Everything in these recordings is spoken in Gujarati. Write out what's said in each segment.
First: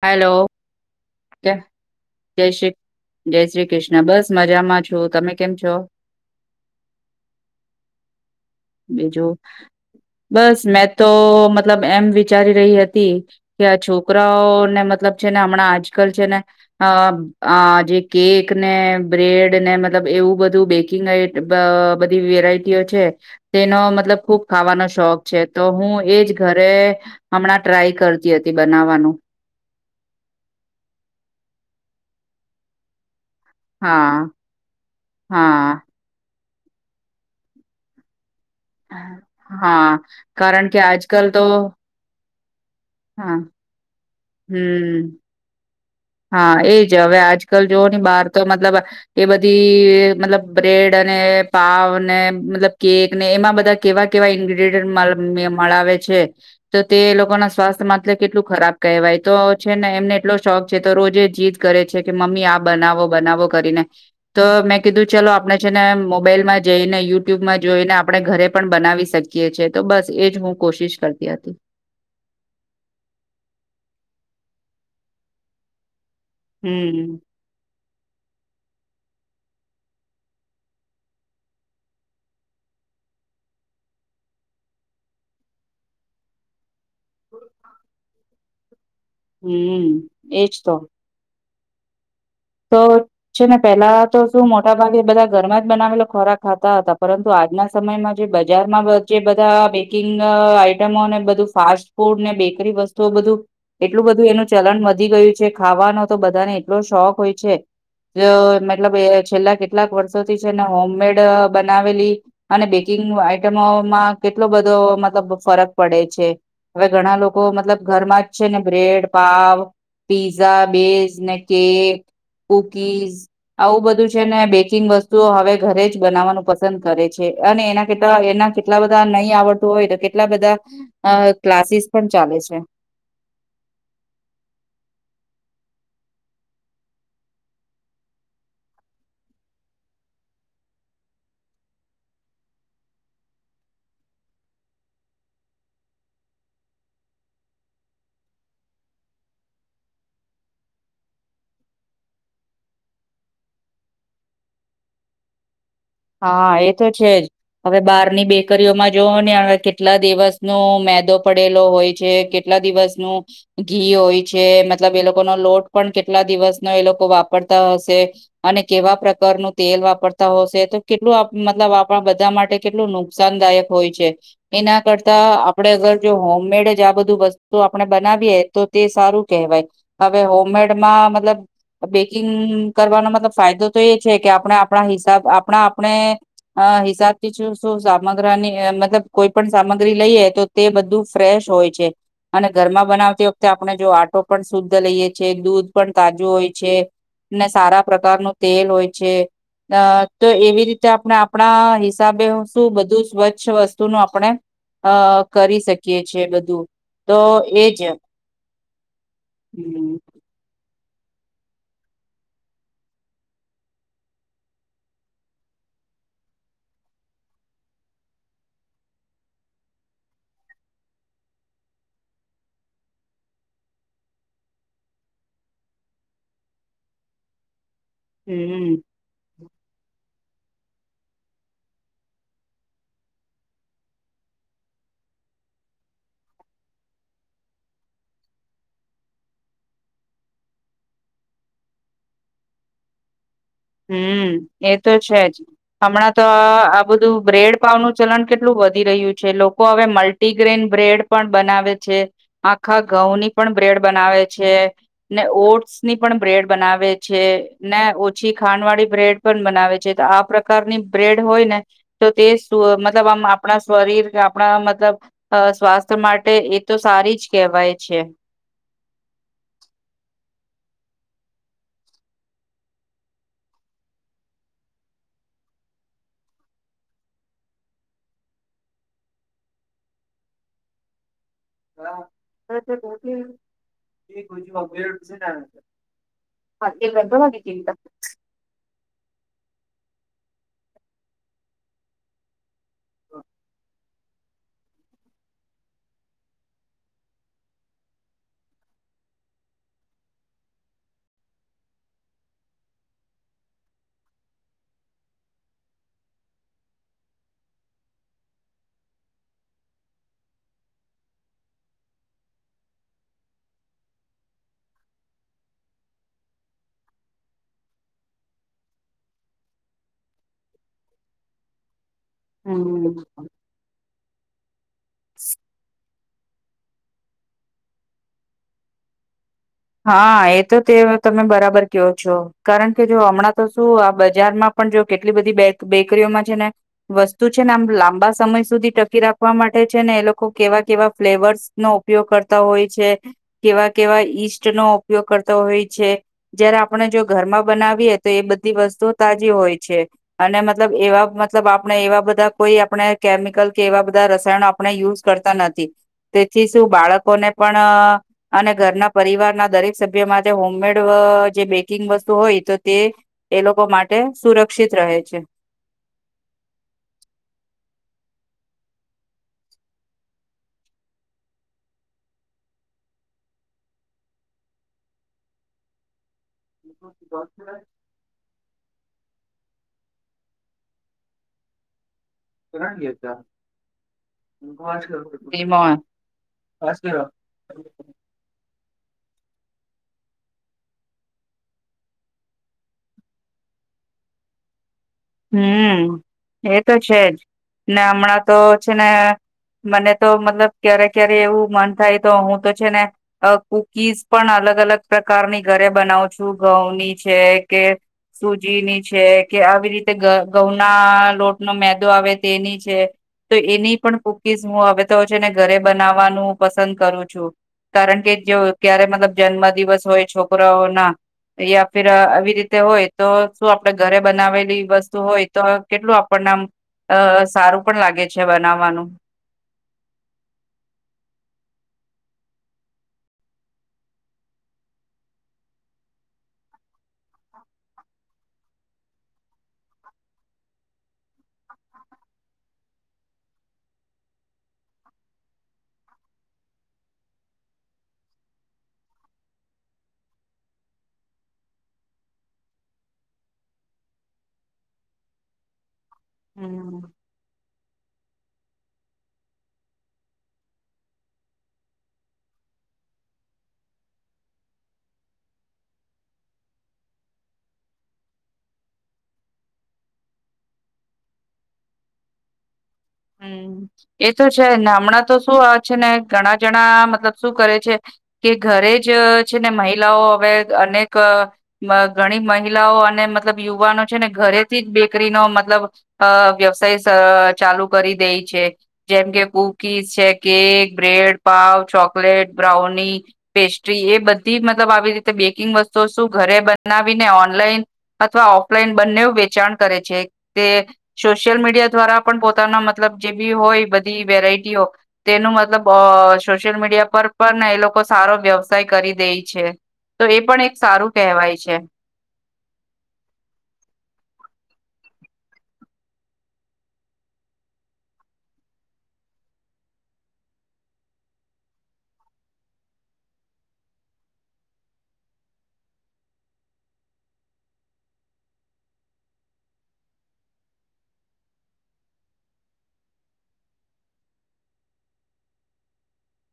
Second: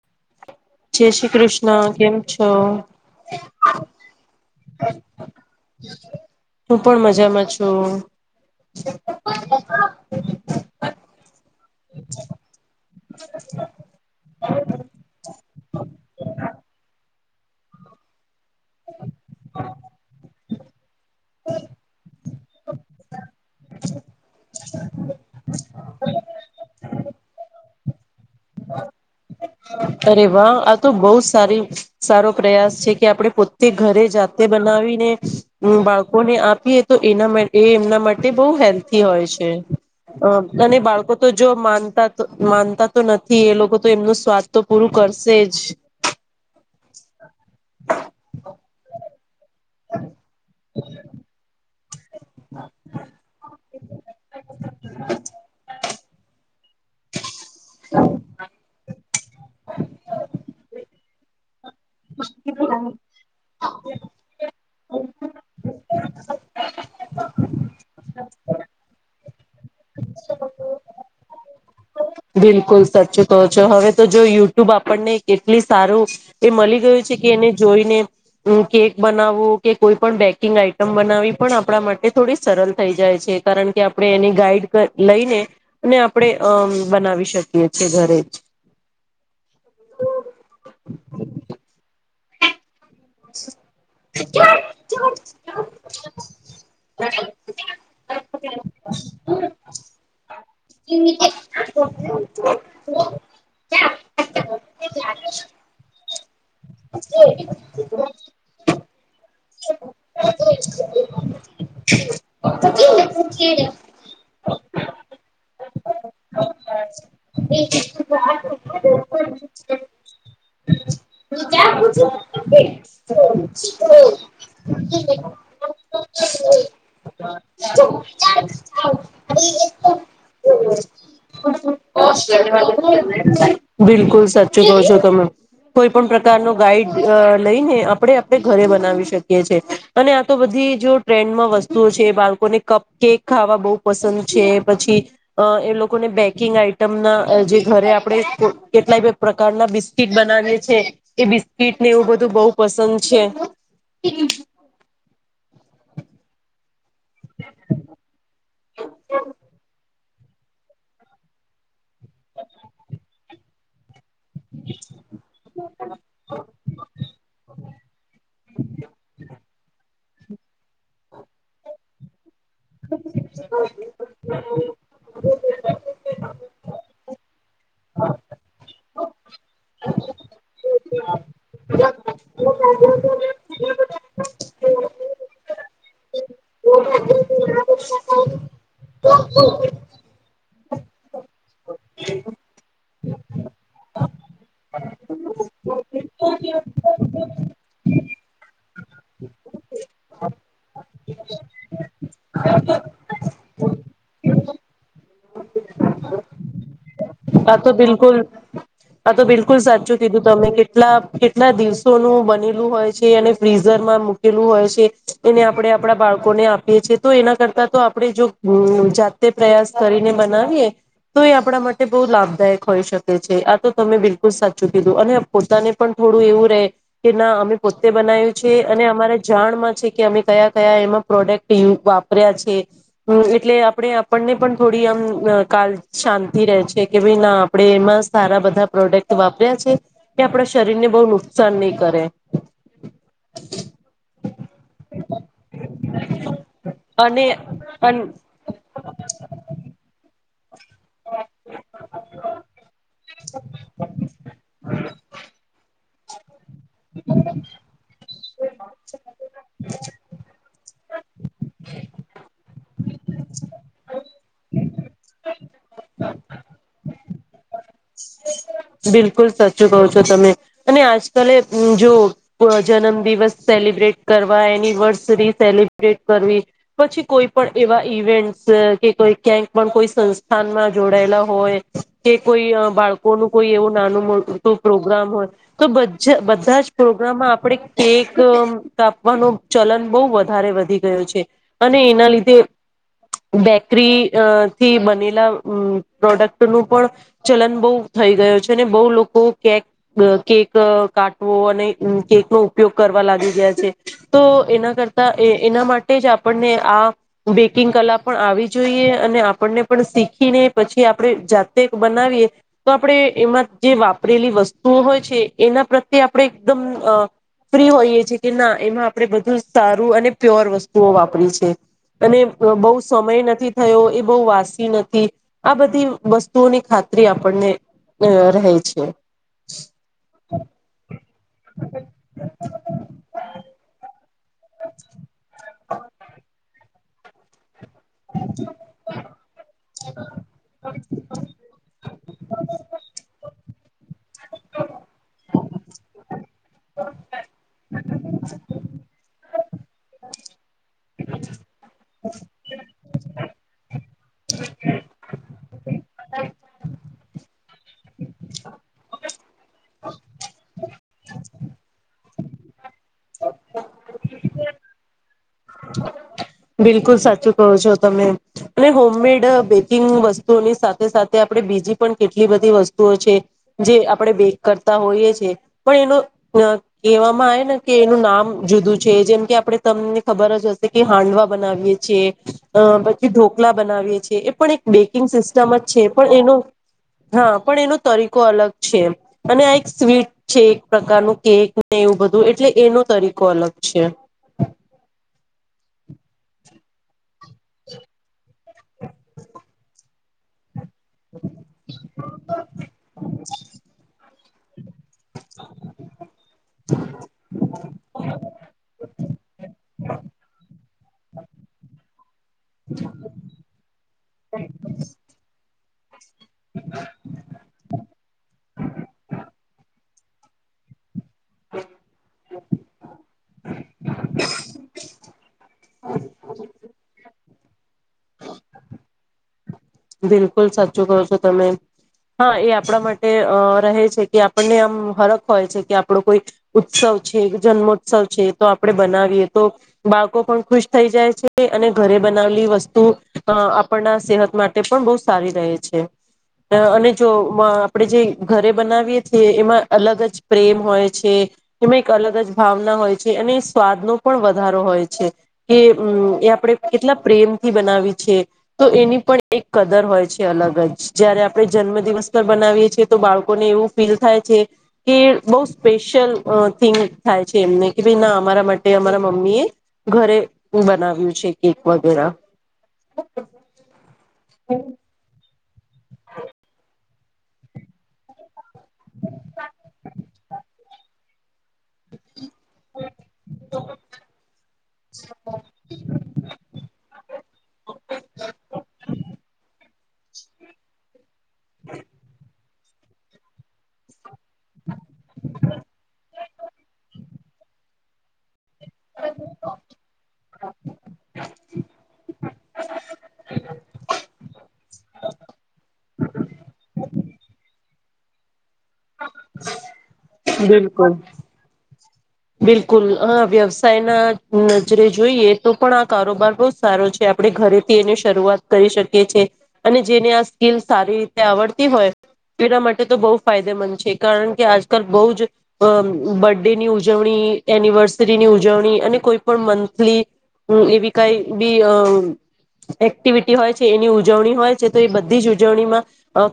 હલો જય શ્રી કૃષ્ણ કેમ છો શ્રી જય શ્રી કૃષ્ણ બસ મજામાં છું તમે કેમ છો હું પણ મજામાં છું બીજું બસ મેં તો મતલબ એમ વિચારી રહી હતી કે આ છોકરાઓને મતલબ છે ને હમણાં આજકાલ છે ને આ જે કેક ને બ્રેડ ને મતલબ એવું બધું બેકિંગ આ બધી વેરાયટીઓ છે તેનો મતલબ ખુબ ખાવાનો શોખ છે તો હું એજ ઘરે હમણાં ટ્રાય કરતી હતી બનાવવાનું અરે વાહ આ તો બહુ સારી સારો પ્રયાસ છે કે આપડે પો તે ઘરે હા જાતે બનાવીને હા બાળકોને આપીએ તો એના એ એમના માટે તે બહુ હેલ્થી હોય છે હા કારણ અને કે બાળકો આજકાલ તો જો માનતા માનતા તો હા નથી એ લોકો તો એમનું સ્વાદ તો પૂરું હમ્મ કરશે જ હા એજ હવે આજકાલ જોવઓ બહાર તો મતલબ એ બધા બધી મતલબ બ્રેડ અને પાવ ને મતલબ કેક ને એમાં બધા કેવા કેવા ઇન્ગ્રીડિયન્ટ મળાવે છે તો તે લોકો ના સ્વાસ્થ્ય માટે કેટલું ખરાબ કહેવાય તો છે ને એમને એટલો શોખ છે તો રોજે જીત કરે છે કે મમ્મી આ બનાવો બનાવો કરીને તો મેં કીધું ચલો આપણે છે ને મોબાઈલમાં જોઈને યુટ્યુબમાં જોઈને આપણે ઘરે પણ બનાવી શકીએ છે તો બસ એજ હું કોશિશ કરતી હતી બિલકુલ સાચું કો છો હવે તો જો યુ યુટ્યુબ આપણને કેટલી સારું એ મળી ગયું છે હમ્મ કે એને જોઈને કે બનાવવું કે કોઈ પણ બેકિંગ આઈટમ બનાવી પણ આપણા માટે થોડી સરળ થઈ જાય છે કારણ કે આપણે એની ગાઈડ લઈને અને આપણે અમ બનાવી શકીએ ઘરે જ હમ્મ એજ તો. તો છે ને પેલા તો શું મોટા ભાગે બધા ઘરમાં જ બનાવેલો ખોરાક ખાતા હતા પરંતુ આજના સમયમાં જે બજારમાં જે બધા કિંગ આઈટમો ને બધું ફાસ્ટ ફૂડ ને બેકરી વસ્તુઓ બધું એટલું બધું એનું ચલન વધી ગયું છે ખાવાનો તો બધા મતલબ છેલ્લા કેટલાક વર્ષોથી છેને હોમમેડ બનાવેલી અને બેકિં આઈટમોમાં કેટલો બધો મતલબ ફરક પડે છે હવે ઘણા લોકો મતલબ ઘ જ છે ને બ્રેડ પાવ પીઝા બેઝ ને કેક કુકીઝ આવું બધું છે ને બેકિંગ વસ્તુઓ હવે ઘરે જ બનાવવાનું પસંદ કરે છે. અને એના કેલા એના કેટલા બધા નહી આવડતું હોય તો કેટલા બધા ક્લાસીસ પણ ચાલે છે. બિલકુલ સાચું કહો છો તમે. કોઈ પણ પ્રકાર ન ગાઈડ લઈને આપણે આપણે ઘરે બનાવી શકીએ છીએ અને આ તો બધ બી જો ટ્રેન્ડમાં વસ્તુઓ છે બાળકોને કપ કેક ખાવા બહુ પસંદ છે પછી અ એ લોકોને બેકિંગ આ જે ઘરે આપણેે કેટલાય પ્રકારના બિસ્કીટ બનાવીએ છી એ બિસ્કીટ ને એવું બધું બહુ પસંદ છે. હા એ તો છે જ. હવે બહારની બેકરીઓમાં જોવો ને હવે કેટલા દિવસ ન મેદો પડેલો હોય છે કેટલા આટલા દિવસ નું ઘી હોય. જે મતલબ એ લોકો નો લોટ પણ કેટલા દિવસ નો એ લોકો વાપરતા હશે અને કેવા પ્રકારનું તેલ વાપરતા હોશે તો કેટલું આપ મતલબ આપણ બધા માટે માટે કેટલું નુકસાનદાયક હોય છે એના કરતા આપડે અગર જો હોમમેડ જ આ બધું બધું વસ્તુ આપણે બનાવીએ તો તે સારું કહેવાય હવે હોમમેડમાં મતલબ બેકિંગ કરવાનો મતલબ ફાયદો તો એ છે કે આપણે આપણા હિસાબ આપણા આપણે અ હિસાબથી શું સામગ્રાની મતલબ કોઈ પણ સામગ્રી લઈએે તો તે બધું ફ્રેશ હોય છે અને ઘરમાં બનાવતી વખતે આપણે જો આટો પણ શુદ્ધ લઈએ છીએ દૂધ પણ તાજું હોય છે ને સારા પ્રકારનું તેલ હોય છે અ તો એવી રી તે આપણે આપણા હિસાબે શું બધું સ્વચ્છ વસ્તુ નું આપણે અ કરી શકીએ છે બધું. તો આ તો એજ બિલકુલ આ તો બિલકુલ હમ સાચું કીધું તમે કે કેટલા કેટલા દિવસોનું બનેલું હોય છે અને ફ્રીઝર માં મૂકેલું હોય છે એને આપણે આપડા બાળકોને આપીએ છીએ તો એના કરતા તો આપણે જો અ જાતે પ્રયાસ કરીને બનાવીએ. તોય આપણા માટે તે બહુ લાભદાયક હોઈ શકે છે આ તો તમે બિલકુલ સાચું કીધું અને પોતાને પણ થોડું એવું રહેે કે ના અમે પોતે બનાય્યું છે હમ અને અમારા જાણમાં છે કે અમે કયા કયા એમાં પ્રોડક્ટિંગ વાપર્યા છે એટલે આપણે આપણને પણ થોડી આમ કાલ શાંતિ રહે છે. કે ભાઈ ના આપડે એમાં સારા બધા પ્રોડક્ટ વાપર્યા છે કે આપડા શરીર ને બહુ નુકસાન નહી કરે. [inaudible] હમ્મ એ તો છે જ હમણાં તો આ આ બધું અને બ્રેડ પાવ નું ચલન કેટલું વધી રહ્યું છે લોકો હવે મલ્ટ ગ્રેન બ્રેડ પણ બનાવે છે આખા ઘઉં ની પણ બ્રેડ બનાવે છે ને ઓટ્સ ની પણ બ્રેડ બનાવે છે ને ઓ પછી ખાંડવાળી બ્રેડ પણ બનાવે છે તો આ પ્રકારની બ્રેડ હોય ને તો તે શું મતલબ આ ક્લિપબોર્ડમાં સ્વાગત છે તમે જે ટેક્સ્ટને કૉપિ કરશો તેને અહીં સાચવવામાં આવશે. આપણા શરીર આપણા મતલબ અ સ્વાસ્થ્ય માટે એ તો સારી જ કહેવાય છે. બિલકુલ સાચું કહો છો તમે અને આજ કલે જો જન્મ દિવસ સેલિબ્રેટ કરવા એનિવર્સરી સેલિબ્રેટ કરવી પછી કોઈ પણ એ એવા ઇવેન્ટ્સ કે કોઈ ક્યાંક પણ કોઈ સંસ્થાનમાં જોડાયેલા હોય કે કોઈ બાળકોનું કોઈ એવું નાનું, મોટું પ્રોગ્રામ હોય તો બધ બધા જ પ્રોગ્રામમાં આપડે કેક કાપવાનો, ચલન બહુ વધારે વધી ગયો છે, અને એના લીધે બેકરી અ થી બનેલા પ્રોડક્ટ નું પણ ચલન બહુ થઈ ગયું છે, અને બહુ લોકો કેક કેક કાટવો અને કેક નો ઉપયોગ કરવા લાગી ગયા છે. તો એના કરતા એના માટે જ આપણને આ બેકિંગ કલા પણ આવી જોઈએ અને આપણને પણ શીખીને પછી આપણે જાતે બનાવીએ. તો આપણેે એમાં જે વાપરેલી વસ્તુઓ હોય છે એના પ્રત્યે આપણે એકદમ ફ્રી હોઈએ છે કે ના એમાં આપણે બધું સારું અને પ્યોર વસ્તુઓ વાપરી છે. અને બહુ હમ સમય નથી થયો એ બહુ વાસી નથી. આ બધી વસ્તુઓની ખાતરી આપણને રહે છે. હા, એ તો તે તમે બરાબર ક્યો છો, કારણ કે જો હમણાં તો શું આ બ બજારમાં પણ જો કેટલી બધી બે બેકરીઓમાં છે, ને વસ્તુ છે ને આમ લાંબા સમય સુધી ટકી રાખવા માટે છે, ને એ લોકો કેવા કેવા ફ્લેવર્સ નો ઉપયોગ કરતા હોય છે. કેવા કેવા ઇસ્ટ નો ઉપયોગ કરતો હોય છે. જયારે આપણે જો ઘરમાં બનાવીએ તો એ બધી વસ્તુ તાજી હોય. હોય છે, અને મતલબ એવા મતલબ આપણે એવા બધા કોઈ આપણે કેમિકલ કે એવા બધા રસાયણ ના આપણે યુઝ કરતા નથી તેથી શું બાળકોને પણ અને ઘરના પરિવાર ના દરેક સભ્ય માટે હોમમેડ અ જે બેકિંગ વસ્તુ હોય તો તે એ લોકો માટે સુ સુરક્ષિત રહે છે. બિલકુલ સાચું કહો છો તમે? અને હોમમેડ બેકિંગ વસ્તુઓની સાથે સાથે આપડે બીજી પણ કેટલી બધી વસ્તુઓ છે. જે આપણે બેક કરતા હોઈએ છે. એ પણ એનો કહેવામાં આવે ને કે એનું નામ જુદું છે. જેમ કે આપણે તમને ખબર જ હશે કે હાંડવા બનાવીએ છીએ. અ પછી ઢોકલા બનાવીએ છીએ, એ પણ એક બેકિંગ સિસ્ટમ જ વીમો છે. પણ એનો હા પણ એનો તરીકો અલગ છે અને આ એક સ્વીટ છે એક પ્રકારનું કેક ને એવું બધું એટલે એનો તરીકો અલગ અચ્છા! [inaudible] હમ, એ તો છેજ ને હમણાં તો છે. ને મને તો મતલબ ક્યારે ક્યારે એવું મન થાય તો હું તો છે, ને કુકીઝ પણ અલગ અલગ પ્રકારની ઘરે બનાવું છું. ઘઉંની છે કે સુૂજીની છે, કે આવી રીતે ઘઉંના લોટ નો મેદો આવે તેની છે. તો એની પણ કુકીઝ હું આવે તો હોય છેને ઘરે બવા પસંદ કરું છું કારણ કે જો ક્યારે મતલ જન્મ દિવસ હોય. છોકરાઓ ના યા ફિર આવી રીતે હોય તો શું આપડ ઘરે બનાવેલી વસ્તુ હોય તો કેટલું આપણને આમ સારું પણ લાગે છે, બનાવવાનું બિલકુલ સાચું કહો છો, તમે? હા એ આપણા માટે અ રહે છે, કે આપણને આમ હરખ હોય છે, કે આપડો કોઈ ઉત્સવ જન્મોત્સવ છે, તો આપણે બનાવીએ તો બાળકો પણ ખુશ થઈ જાય છે. અને ઘરે બનાલી વસ્તુ આપણના સેહત માટે પણ બહ સારી રહે છે. અને જો આપણેે જે ઘરે બનાવીએ છએ એમાં અલગ જ પ્રેમ હોય છે. એમાં એક અલગ જ ભાવના હોય છે, અને સ્વાદનો પણ વધારો હોય છે. કે હમ એ આપડણે હમ્મ. કેટલા પ્રેમથી બનાવી છે. તો એની પણ એક કદર હોય છે અલગ જ જયારે આપણે જન્મ દિવસ પર બનાવીએ છીએ તો બાળકોને એવું ફીલ થાય બ સ્પેશિય ફીલિંગ થાય છે, એમને કે ભ ના અમારા માટે અરા મમ્મી મમ્મી એ ઘરે બનાવ્યું છે. કેક વગેરા હમ, એ તો છે નામણા તો શું છે ને ઘણા જણા મતલબ શું કરે છે કે ઘરે જ છે ને મહિલાઓ હવે અને ક મ ગણી મય મહિલાઓ અને મતલબ યુવાનો છે ને ઘરેથી જ બેકરીનો મતલબ અ વ્યવસાય સ ચાલુ ઈછે જેમ કે કુકીઝ છે કેક બ્રેડ પાવ ચોકલેટ બ્રાઉની પેસ્ટ્રી એ બધ તીમતલબ આવી રીતે બેકિંગ વસ્તુ શું ઘરે બનાવીને ઓનલાઈન અથવા ઓફ પલ બંને વેચાણ કરે છે તે સોશિયલ મીડિયા દ્વારા પણ હા મતલ જે બી હોય બધી વેરાયટીઓ તેનું મતલબ અ સોશિયલ મીડિયા પર પણ લોકો સારો વ્યવસાય કરી દે છે તો એ પણ એક સારું બિલકુલ કહેવાય છે બિલકુલ અ વ્યવસાય ના નજરે જોઈએ તો પણ આ કારોબાર બહુજ સારો છે આપણે ઘરેથી એની શરૂઆત કરી શકીએ છીએ અને જેને આ સ્કીિલ સારી રીતે આવડતી હોય બીજા માટે તો બહુ ફાયદેમંદ છે કારણ કે આજકાલ બહુ જ બર ડ ન્યુ ઉજવણી એનિવર્સરી ની ઉજવણી અને કોઈ પણ મંથલી હમ એવી કઈ બી અ એક્ટિવિટી હોય છે એની ઉજવણી હોય છે તો એ બધી જ ઉજવણીમાં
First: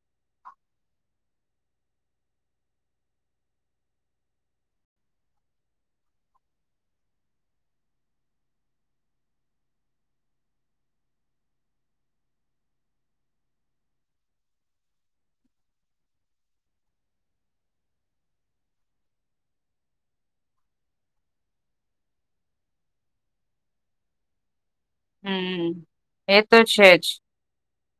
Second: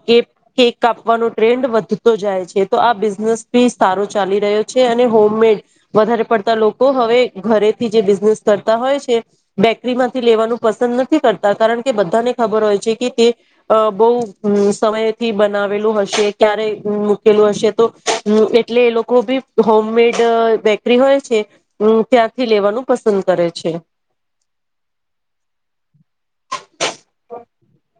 કેક કેક કાપવા અનુ ટ્રેન્ડ વધતો જાય છે તો આ બિઝનેસ બી સારો ચાલી રહ્યો છે અને હોમ મે વધારે પડતા લોકો હવે ઘરેથી જે બિઝનેસ કરતા હોય છે બેકરી માંથી લી દેવાનું પસંદ નથી કરતા કારણ કે બધાને ખબર હોય છે કે તે અ બહુ સમયથી બનાવેલું હશે ક્યારે મૂકેલું હશે તો એટલે એ લોકો બી હોમમેડ ચલ બેકરી હોય છે હુ ત્યાારથી લેવાનું પસંદ કરે છે હમ એ તો છેજ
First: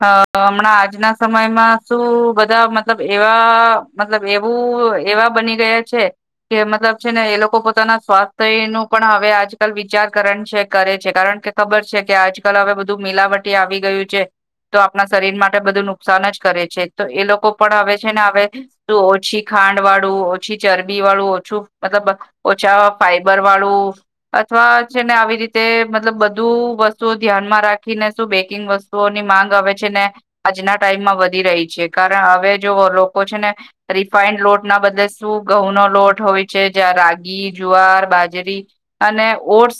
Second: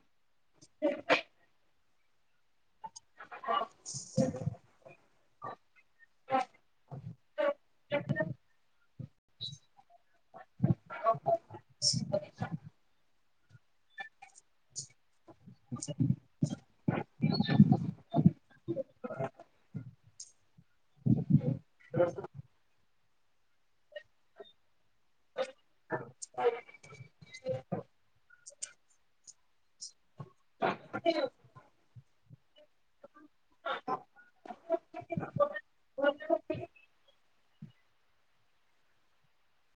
અ અ હમણાં આજના સમયમાં શું બધા મતલબ એવા મતલબ એવું એવા બની ગયા છે કે મતલબ છે ને એ લોકો પોતાના સ્વાસ્થ્ય નો પણ હવે આજકાલ વિચાર કરણ છે કરે છે કારણ કે ખબર છે કે આજકાલ હવે બધું મિલાવટ તે આવી ગયું છે તો આપણા શરીર માટે બધું નુકસાન જ કરે છે તો એ લોકો પણ આવે છે આવે તું ઓછી ખાંડ વાળ તોઓછી ચરબી વાળું ઓછું મતલબ ઓછા ફાઈબર વાળું અથવા છે ને આવી રીતે મતલબ બધું વસ્તુઓ ધ્યાનમાં રાખીને શું બે કીન વસ્તુઓની માંગ આવે છે ને આજના ટાઈમમાં વધી રહી છે કારણ હવે જો છે ને રિફાઈન્ડ લોટ ના બદલે શું ઘઉં નો લોટ હોય છે જં રા ઘી જુવાર બાજરી અને ઓટ્સ